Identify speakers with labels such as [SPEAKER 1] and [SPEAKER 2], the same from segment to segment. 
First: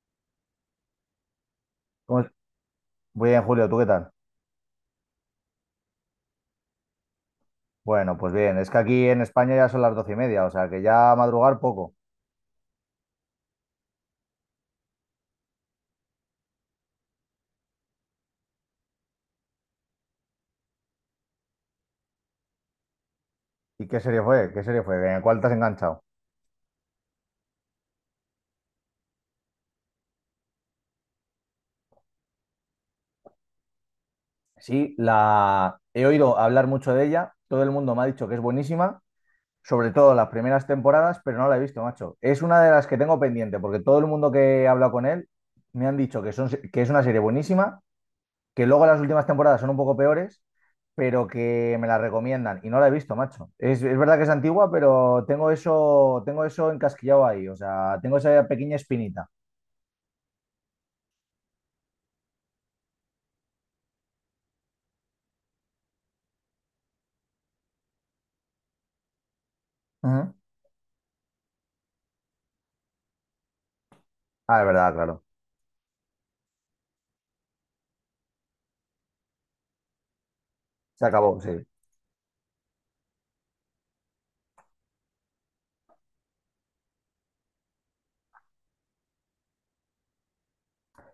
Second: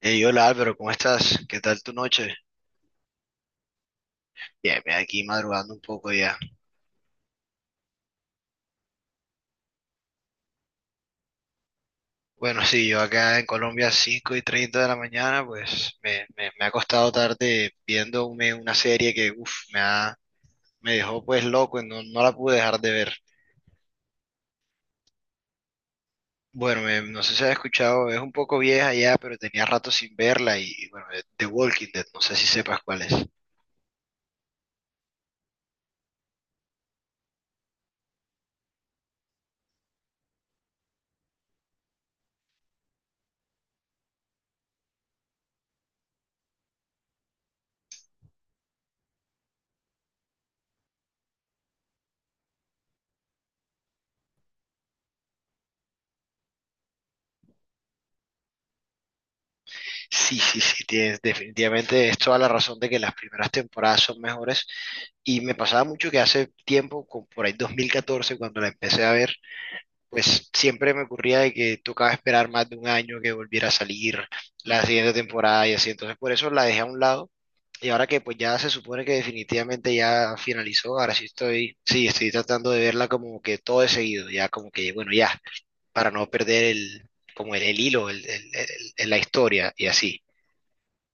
[SPEAKER 1] Hey, hola Álvaro, ¿cómo estás? ¿Qué tal tu
[SPEAKER 2] ¿Cómo es?
[SPEAKER 1] noche?
[SPEAKER 2] Muy bien, Julio, ¿tú qué tal?
[SPEAKER 1] Bien, bien, aquí madrugando un poco ya.
[SPEAKER 2] Bueno, pues bien, es que aquí en España ya son las doce y media, o sea que ya madrugar poco.
[SPEAKER 1] Bueno, sí, yo acá en Colombia 5:30 de la mañana, pues me ha costado tarde viéndome una serie que, uff, me dejó pues loco, no, no la pude dejar de ver.
[SPEAKER 2] ¿Y qué serie fue? ¿Qué serie fue? ¿En cuál te has enganchado?
[SPEAKER 1] Bueno, no sé si has escuchado, es un poco vieja ya, pero tenía rato sin verla y bueno, The Walking Dead, no sé si sepas cuál es.
[SPEAKER 2] Sí, la he oído hablar mucho de ella, todo el mundo me ha dicho que es buenísima, sobre todo las primeras temporadas, pero no la he visto, macho. Es una de las que tengo pendiente, porque todo el mundo que he hablado con él me han dicho que, son... que es una serie buenísima que luego las últimas temporadas son un poco peores, pero que me la recomiendan y no la he visto, macho. Es verdad que es antigua, pero tengo eso encasquillado ahí, o sea, tengo esa pequeña espinita.
[SPEAKER 1] Sí, sí, sí, tienes, definitivamente es toda la razón de que las primeras temporadas son mejores. Y me pasaba mucho que hace tiempo, como por ahí 2014, cuando la empecé a ver,
[SPEAKER 2] Ujú.
[SPEAKER 1] pues siempre me ocurría de que tocaba esperar más de un año que volviera a salir
[SPEAKER 2] Ah, es
[SPEAKER 1] la
[SPEAKER 2] verdad,
[SPEAKER 1] siguiente
[SPEAKER 2] claro.
[SPEAKER 1] temporada y así. Entonces por eso la dejé a un lado. Y ahora que pues ya se supone que definitivamente ya finalizó,
[SPEAKER 2] Se
[SPEAKER 1] ahora sí
[SPEAKER 2] acabó, sí.
[SPEAKER 1] estoy tratando de verla como que todo de seguido, ya como que, bueno, ya, para no perder como el hilo, la historia y así.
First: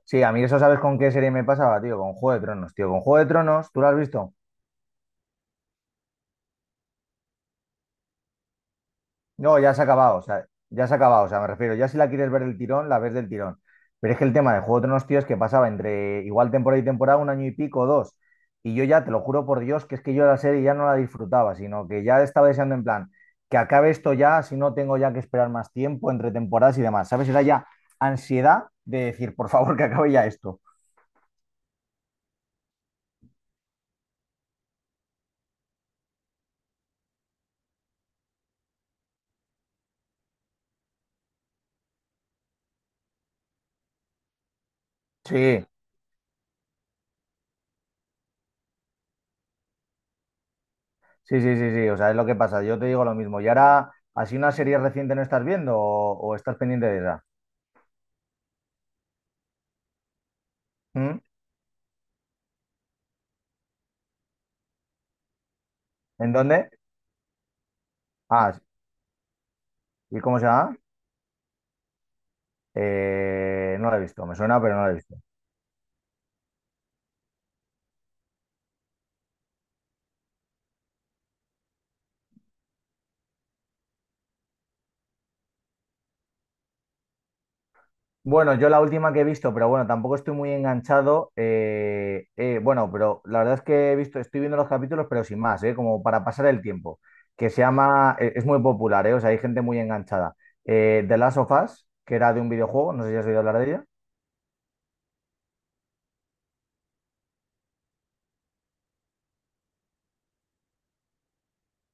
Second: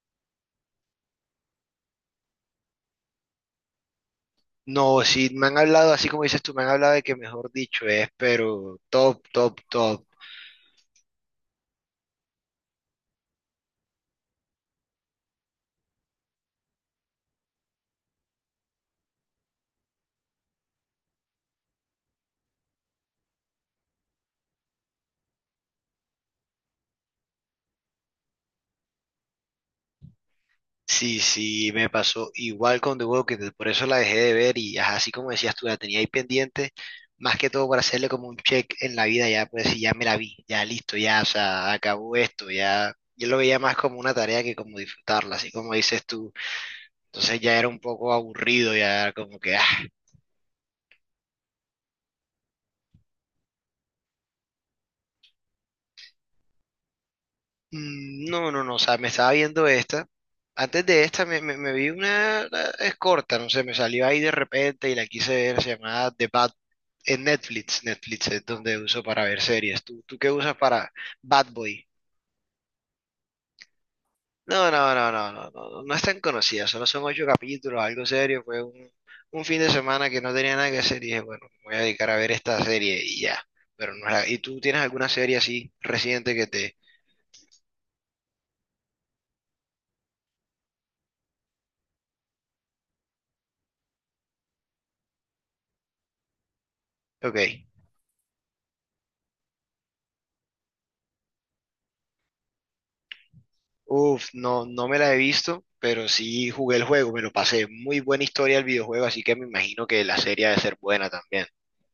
[SPEAKER 2] Sí, a mí eso sabes con qué serie me pasaba, tío, con Juego de Tronos, tío, con Juego de Tronos, ¿tú la has visto?
[SPEAKER 1] No, sí, me han hablado, así como dices tú, me han hablado de que mejor dicho es, pero top, top,
[SPEAKER 2] No, ya se ha
[SPEAKER 1] top.
[SPEAKER 2] acabado, o sea, ya se ha acabado, o sea, me refiero, ya si la quieres ver del tirón, la ves del tirón. Pero es que el tema de Juego de Tronos, tío, es que pasaba entre igual temporada y temporada, un año y pico, dos. Y yo ya, te lo juro por Dios, que es que yo la serie ya no la disfrutaba, sino que ya estaba deseando en plan, que acabe esto ya, si no tengo ya que esperar más tiempo entre temporadas y demás, ¿sabes? Era ya ansiedad de decir, por favor, que acabe ya esto.
[SPEAKER 1] Sí, sí, me pasó igual con The Walking Dead, por eso la dejé de ver y ajá, así como decías tú, la tenía ahí pendiente, más que todo para hacerle como un check en la vida, ya pues sí, ya me la vi, ya listo, ya, o sea, acabó esto, ya, yo lo veía más como una tarea que como disfrutarla, así
[SPEAKER 2] Sí,
[SPEAKER 1] como dices tú, entonces ya era un poco aburrido, ya como que.
[SPEAKER 2] sí, sí, sí, sí, o sea, es lo que pasa, yo te digo lo mismo. Y ahora, así una serie reciente no estás viendo o estás pendiente de esa.
[SPEAKER 1] No, no, no, o sea, me estaba viendo esta. Antes de
[SPEAKER 2] ¿Mm?
[SPEAKER 1] esta me vi una, es corta, no sé, me salió ahí de repente y la quise ver, se llamaba The
[SPEAKER 2] ¿En
[SPEAKER 1] Bad,
[SPEAKER 2] dónde?
[SPEAKER 1] en Netflix es
[SPEAKER 2] Ah, sí.
[SPEAKER 1] donde uso para ver series. ¿Tú
[SPEAKER 2] ¿Y
[SPEAKER 1] qué
[SPEAKER 2] cómo se
[SPEAKER 1] usas
[SPEAKER 2] llama?
[SPEAKER 1] para Bad Boy?
[SPEAKER 2] No la he visto, me suena,
[SPEAKER 1] No,
[SPEAKER 2] pero no la
[SPEAKER 1] no,
[SPEAKER 2] he
[SPEAKER 1] no,
[SPEAKER 2] visto.
[SPEAKER 1] no, no, no, no es tan conocida, solo son ocho capítulos, algo serio, fue un fin de semana que no tenía nada que hacer y dije, bueno, me voy a dedicar a ver esta serie y ya. Pero no, ¿y tú tienes alguna serie así reciente que te...?
[SPEAKER 2] Bueno, yo la última que he visto, pero bueno, tampoco estoy muy enganchado. Bueno, pero la verdad es que he visto, estoy viendo los capítulos, pero sin más, como para pasar el tiempo. Que se
[SPEAKER 1] Ok.
[SPEAKER 2] llama, es muy popular, o sea, hay gente muy enganchada. The Last of Us, que era de un videojuego, no sé si has oído hablar de ella.
[SPEAKER 1] Uf, no, no me la he visto, pero sí jugué el juego, me lo pasé. Muy buena historia el videojuego, así que me imagino que la serie ha de ser buena también.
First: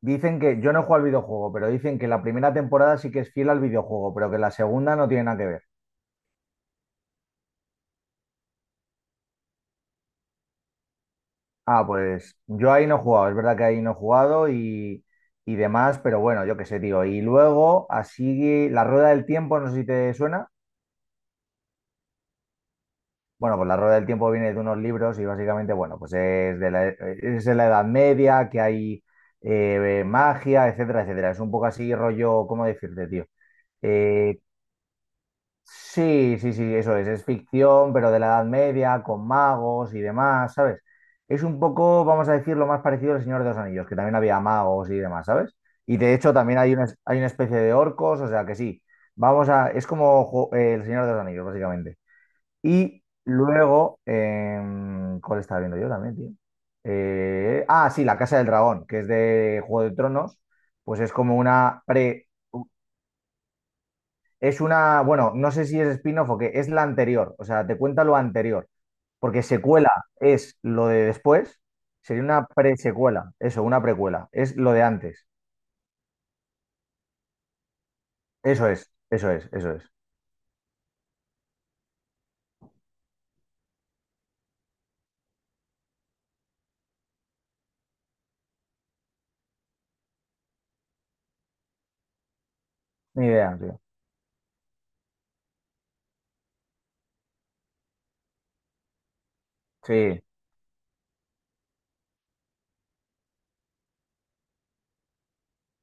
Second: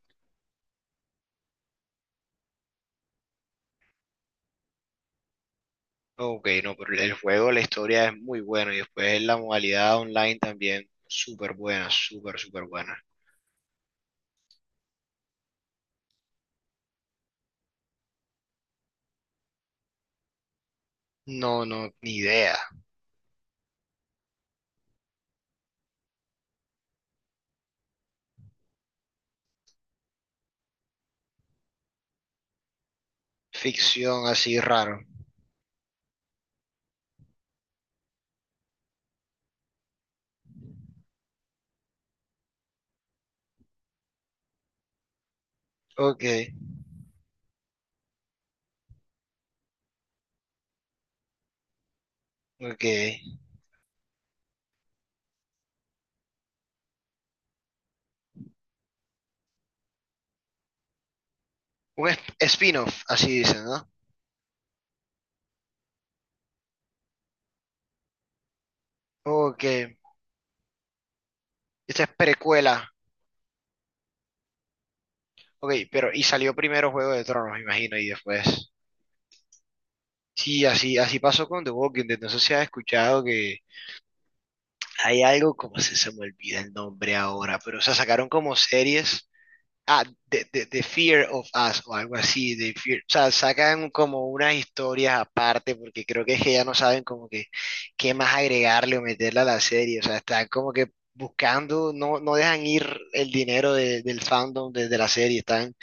[SPEAKER 2] Dicen que, yo no he jugado al videojuego, pero dicen que la primera temporada sí que es fiel al videojuego, pero que la segunda no tiene nada que ver.
[SPEAKER 1] Ok, no, pero el juego, la historia es muy buena y después la modalidad online también súper
[SPEAKER 2] Ah,
[SPEAKER 1] buena,
[SPEAKER 2] pues
[SPEAKER 1] súper, súper
[SPEAKER 2] yo ahí
[SPEAKER 1] buena.
[SPEAKER 2] no he jugado, es verdad que ahí no he jugado y demás, pero bueno, yo qué sé, tío. Y luego, así, la rueda del tiempo, no sé si te suena.
[SPEAKER 1] No, no, ni idea.
[SPEAKER 2] Bueno, pues la rueda del tiempo viene de unos libros y básicamente, bueno, pues es de la Edad Media, que hay magia, etcétera, etcétera. Es un poco así rollo, ¿cómo decirte, tío?
[SPEAKER 1] Ficción
[SPEAKER 2] Eh,
[SPEAKER 1] así raro.
[SPEAKER 2] Sí, sí, sí, eso es ficción, pero de la Edad Media, con magos y demás, ¿sabes? Es un poco, vamos a decir, lo más parecido al Señor de los Anillos, que también había magos y demás, ¿sabes? Y de
[SPEAKER 1] Ok,
[SPEAKER 2] hecho también hay una, hay una especie de orcos, o sea que sí, vamos a, es como el Señor de los Anillos, básicamente.
[SPEAKER 1] ok.
[SPEAKER 2] Y luego, ¿cuál estaba viendo yo también, tío? Ah, sí, La Casa del Dragón, que es de Juego de Tronos, pues es como una
[SPEAKER 1] Un
[SPEAKER 2] pre...
[SPEAKER 1] spin-off, así dicen, ¿no?
[SPEAKER 2] Es una, bueno, no sé si es spin-off o qué, es la anterior, o sea, te cuenta lo anterior, porque
[SPEAKER 1] Ok,
[SPEAKER 2] secuela es lo de después,
[SPEAKER 1] esta es
[SPEAKER 2] sería una
[SPEAKER 1] precuela.
[SPEAKER 2] presecuela, eso, una precuela, es lo de antes.
[SPEAKER 1] Ok, pero y salió primero Juego de Tronos, me imagino, y
[SPEAKER 2] Eso
[SPEAKER 1] después.
[SPEAKER 2] es, eso es, eso es.
[SPEAKER 1] Sí, así, así pasó con The Walking Dead. No sé si has escuchado que hay algo, como se me olvida el nombre ahora, pero o sea, sacaron como series. Ah, The Fear of Us o algo así. O
[SPEAKER 2] Ni
[SPEAKER 1] sea,
[SPEAKER 2] idea, tío.
[SPEAKER 1] sacan como unas historias aparte porque creo que es que ya no saben como que qué más agregarle o meterle a la serie. O sea,
[SPEAKER 2] Sí,
[SPEAKER 1] están como que buscando, no, no dejan ir el dinero del fandom de la serie. Están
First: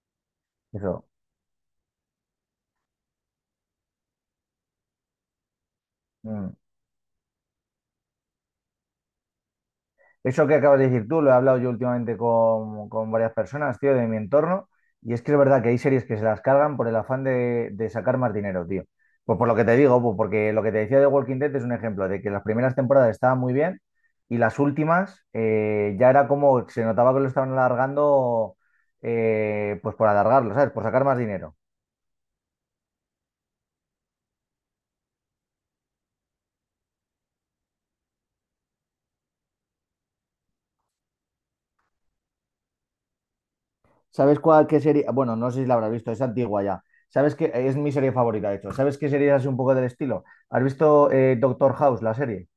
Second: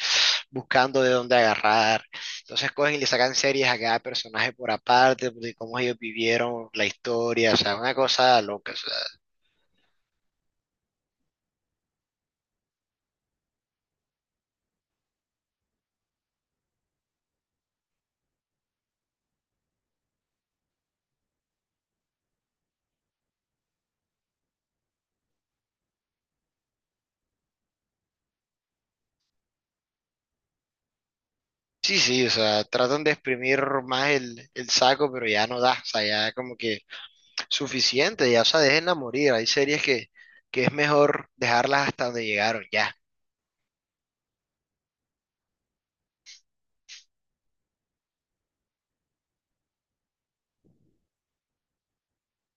[SPEAKER 1] buscando
[SPEAKER 2] eso.
[SPEAKER 1] de dónde agarrar. Entonces cogen y le sacan series a cada personaje por aparte, de cómo ellos
[SPEAKER 2] Mm.
[SPEAKER 1] vivieron la historia, o sea, una cosa loca. O sea,
[SPEAKER 2] Eso que acabas de decir tú, lo he hablado yo últimamente con varias personas, tío, de mi entorno, y es que es verdad que hay series que se las cargan por el afán de sacar más dinero, tío. Pues por lo que te digo, pues porque lo que te decía de Walking Dead es un ejemplo de que las primeras temporadas estaban muy bien y las últimas ya era como se notaba que lo estaban alargando, pues por alargarlo, ¿sabes? Por sacar más dinero.
[SPEAKER 1] sí, sí, o sea, tratan de exprimir más el saco, pero ya no da, o sea, ya como que suficiente, ya, o sea, déjenla morir. Hay series que es mejor dejarlas hasta donde llegaron, ya.
[SPEAKER 2] ¿Sabes cuál, qué serie? Bueno, no sé si la habrás visto, es antigua ya. ¿Sabes qué? Es mi serie favorita, de hecho. ¿Sabes qué serie es así un poco del estilo? ¿Has visto Doctor House, la serie?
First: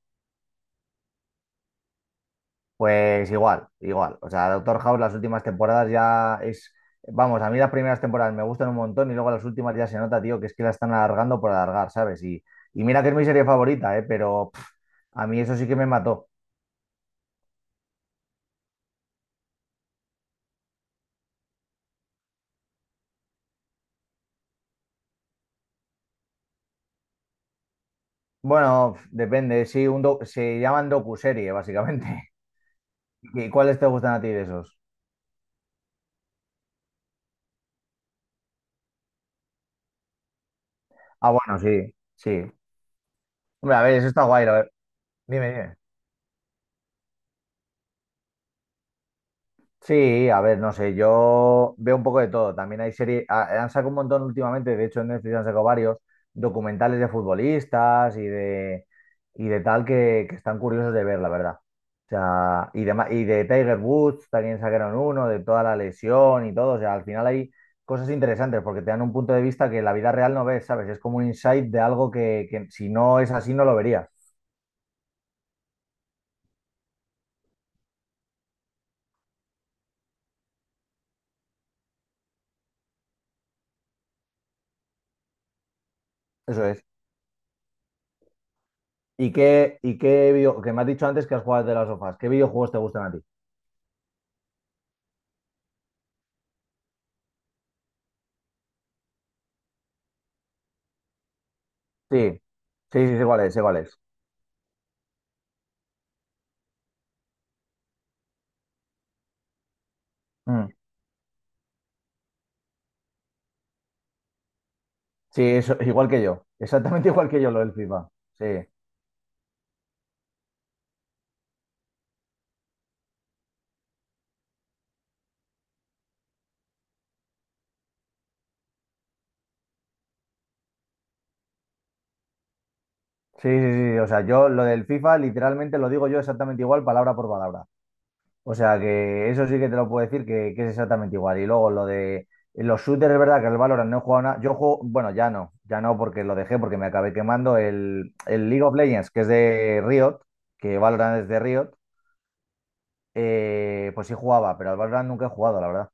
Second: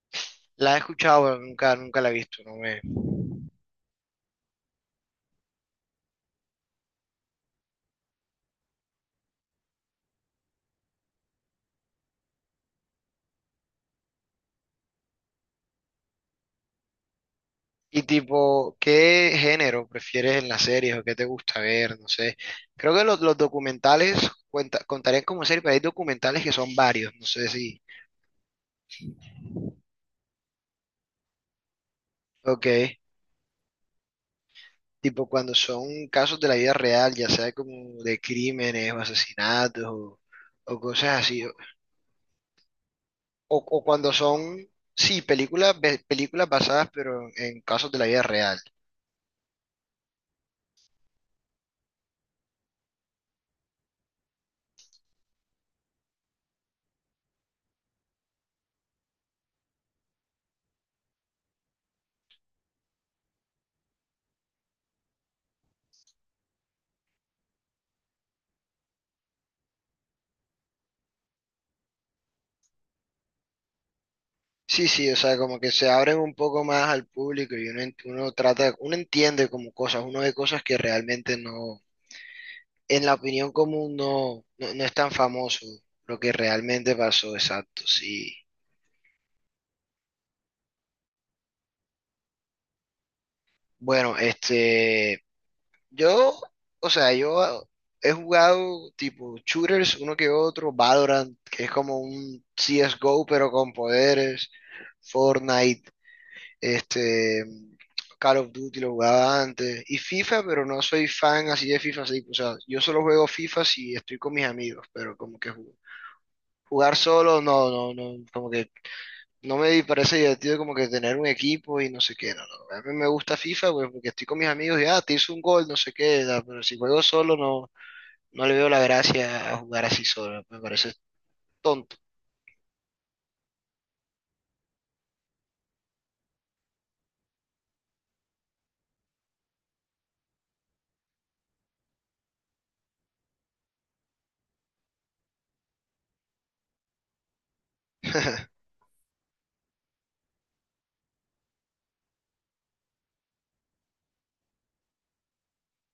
[SPEAKER 1] La he escuchado, pero nunca, nunca la he visto, no me,
[SPEAKER 2] Pues igual, igual. O sea, Doctor House las últimas temporadas ya es... Vamos, a mí las primeras temporadas me gustan un montón y luego las últimas ya se nota, tío, que es que la están alargando por alargar, ¿sabes? Y mira que es mi serie favorita, ¿eh? Pero pff, a mí eso sí que me mató.
[SPEAKER 1] Y tipo, ¿qué género prefieres en las series o qué te gusta ver? No sé. Creo que los documentales contarían como serie, pero hay documentales que son varios, no sé si.
[SPEAKER 2] Bueno, pff, depende, sí, se llaman docuserie, básicamente.
[SPEAKER 1] Ok.
[SPEAKER 2] ¿Y cuáles te gustan a ti de esos?
[SPEAKER 1] Tipo cuando son casos de la vida real, ya sea como de crímenes o asesinatos o cosas
[SPEAKER 2] Ah,
[SPEAKER 1] así.
[SPEAKER 2] bueno, sí, sí.
[SPEAKER 1] O,
[SPEAKER 2] Hombre,
[SPEAKER 1] o
[SPEAKER 2] a ver, eso
[SPEAKER 1] cuando
[SPEAKER 2] está
[SPEAKER 1] son,
[SPEAKER 2] guay, lo-
[SPEAKER 1] sí,
[SPEAKER 2] Dime, dime.
[SPEAKER 1] películas, películas basadas pero en casos de la vida real.
[SPEAKER 2] Sí, a ver, no sé, yo veo un poco de todo. También hay series, han sacado un montón últimamente, de hecho en Netflix han sacado varios documentales de futbolistas y de tal que están curiosos de ver, la verdad. O sea, y de, y de Tiger Woods también sacaron uno, de toda la lesión y todo. O sea, al final hay cosas interesantes porque te dan un punto de vista que en la vida real no ves, ¿sabes? Es como un insight de algo que si no es así no lo verías.
[SPEAKER 1] Sí, sí, o sea, como que se abren un poco más al público y uno, uno trata, uno entiende como cosas, uno ve cosas que realmente no, en la opinión común no, no, no es tan famoso lo que
[SPEAKER 2] Eso es.
[SPEAKER 1] realmente pasó, exacto, sí.
[SPEAKER 2] Y qué que me has dicho antes que has jugado de las sofás? ¿Qué videojuegos te gustan a ti?
[SPEAKER 1] Bueno, yo, o sea, yo he jugado tipo shooters, uno que otro, Valorant, que es como
[SPEAKER 2] Sí,
[SPEAKER 1] un
[SPEAKER 2] sí, sí, sé
[SPEAKER 1] CSGO
[SPEAKER 2] cuál
[SPEAKER 1] pero
[SPEAKER 2] es, sé
[SPEAKER 1] con
[SPEAKER 2] es.
[SPEAKER 1] poderes, Fortnite. Este, Call of Duty lo jugaba antes. Y FIFA, pero
[SPEAKER 2] Mm.
[SPEAKER 1] no soy fan así de FIFA, así, o sea, yo solo juego FIFA si estoy con mis amigos, pero como
[SPEAKER 2] Sí,
[SPEAKER 1] que
[SPEAKER 2] eso, igual que yo,
[SPEAKER 1] jugar
[SPEAKER 2] exactamente igual
[SPEAKER 1] solo,
[SPEAKER 2] que yo lo
[SPEAKER 1] no,
[SPEAKER 2] del
[SPEAKER 1] no,
[SPEAKER 2] FIFA.
[SPEAKER 1] no,
[SPEAKER 2] Sí,
[SPEAKER 1] como
[SPEAKER 2] sí,
[SPEAKER 1] que no me parece divertido como que tener un equipo y no sé qué, no, no. A mí me gusta FIFA, pues porque estoy con mis amigos y, ah, te hice un gol, no sé qué, da, pero si juego solo, no, no le veo la gracia a jugar así solo, me parece tonto.
[SPEAKER 2] sí, sí, sí, o sea, yo lo del FIFA literalmente lo digo yo exactamente igual, palabra por palabra. O sea, que eso sí que te lo puedo decir que es exactamente igual. Y luego lo de los shooters, es verdad que el Valorant no he jugado nada. Yo juego, bueno, ya no, ya no porque lo dejé, porque me acabé quemando el League of Legends, que es de Riot, que Valorant es de Riot, pues sí jugaba, pero al Valorant nunca he jugado, la verdad.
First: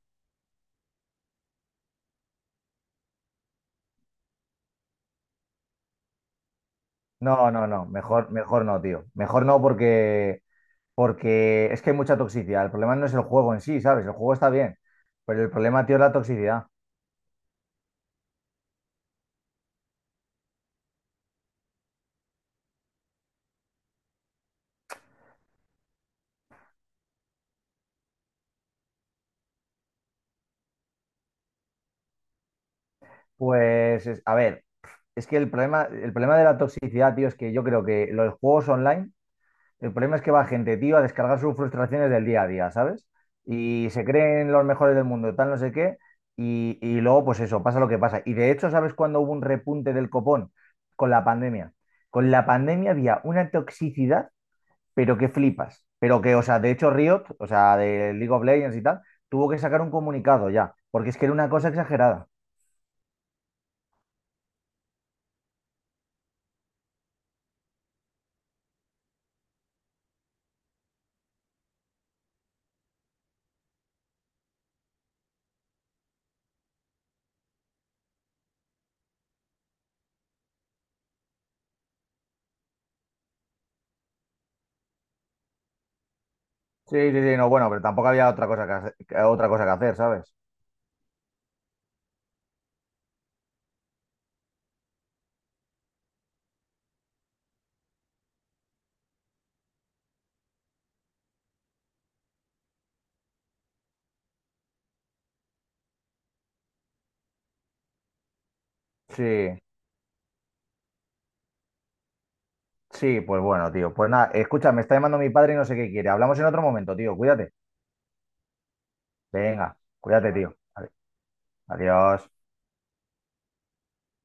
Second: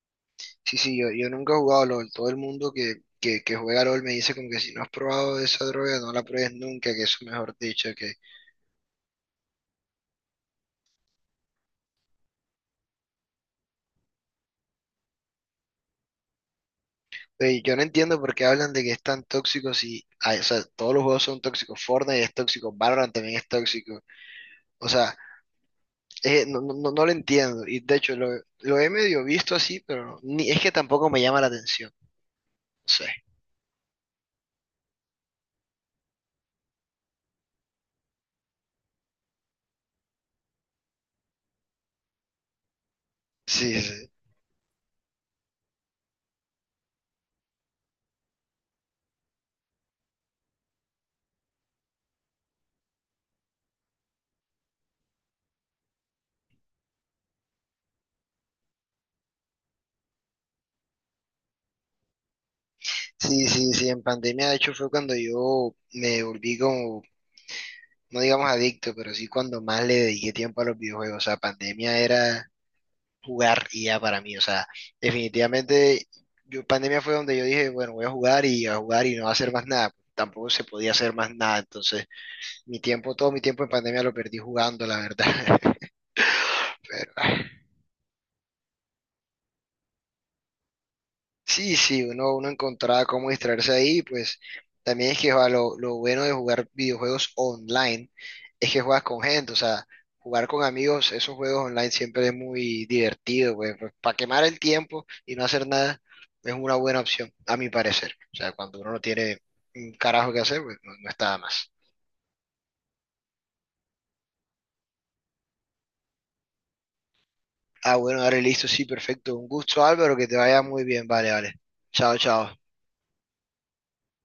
[SPEAKER 1] Sí, sí, yo nunca he jugado LOL. Todo el mundo que juega LOL me dice como que si no has probado esa droga, no la pruebes nunca, que eso
[SPEAKER 2] No,
[SPEAKER 1] mejor
[SPEAKER 2] no, no,
[SPEAKER 1] dicho que...
[SPEAKER 2] mejor, mejor no, tío. Mejor no porque, porque es que hay mucha toxicidad. El problema no es el juego en sí, ¿sabes? El juego está bien, pero el problema, tío, es la toxicidad.
[SPEAKER 1] Oye, yo no entiendo por qué hablan de que es tan tóxico si... Ay, o sea, todos los juegos son tóxicos. Fortnite es tóxico, Valorant también es tóxico. O sea, no, no, no lo entiendo. Y de hecho, lo he medio visto así, pero no, ni, es que tampoco me llama la atención. No sé.
[SPEAKER 2] Pues, a ver, es que el problema de la toxicidad, tío, es que yo creo que los juegos online. El problema es que va gente, tío, a descargar sus frustraciones del día a día, ¿sabes?
[SPEAKER 1] Sí,
[SPEAKER 2] Y se
[SPEAKER 1] sí,
[SPEAKER 2] creen los mejores del mundo, tal, no sé qué. Y luego, pues eso, pasa lo que pasa. Y de hecho, ¿sabes cuándo hubo un repunte del copón? Con la pandemia. Con la pandemia había una toxicidad, pero que flipas. Pero que, o sea, de hecho, Riot, o sea, de League of Legends y tal, tuvo que sacar un comunicado ya, porque es que era una cosa exagerada.
[SPEAKER 1] sí, sí, sí, en pandemia de hecho fue cuando yo me volví como no digamos adicto, pero sí cuando más le dediqué tiempo a los videojuegos. O sea, pandemia era jugar y ya para mí. O sea, definitivamente, yo, pandemia fue donde yo dije, bueno, voy a jugar y no a hacer más nada. Tampoco se podía hacer más nada. Entonces, mi tiempo, todo mi tiempo en pandemia lo perdí jugando, la verdad.
[SPEAKER 2] Sí, sí, sí, no,
[SPEAKER 1] Pero,
[SPEAKER 2] bueno, pero tampoco había otra cosa que, otra cosa que hacer, ¿sabes?
[SPEAKER 1] Sí, sí, uno encontraba cómo distraerse ahí, pues también es que va, lo bueno de jugar videojuegos online es que juegas con gente, o sea, jugar con amigos, esos juegos online siempre es muy divertido, pues, para quemar el tiempo y no hacer nada es una buena opción, a mi parecer. O sea, cuando uno no tiene
[SPEAKER 2] Sí.
[SPEAKER 1] un carajo que hacer, pues no, no está de más.
[SPEAKER 2] Sí, pues bueno, tío. Pues nada, escucha, me está llamando mi padre y no sé qué quiere. Hablamos en otro momento, tío. Cuídate.
[SPEAKER 1] Ah, bueno, dale, listo, sí, perfecto. Un
[SPEAKER 2] Venga,
[SPEAKER 1] gusto, Álvaro, que
[SPEAKER 2] cuídate,
[SPEAKER 1] te
[SPEAKER 2] tío.
[SPEAKER 1] vaya muy
[SPEAKER 2] Ade-
[SPEAKER 1] bien, vale, vale. Chao,
[SPEAKER 2] Adiós.
[SPEAKER 1] chao.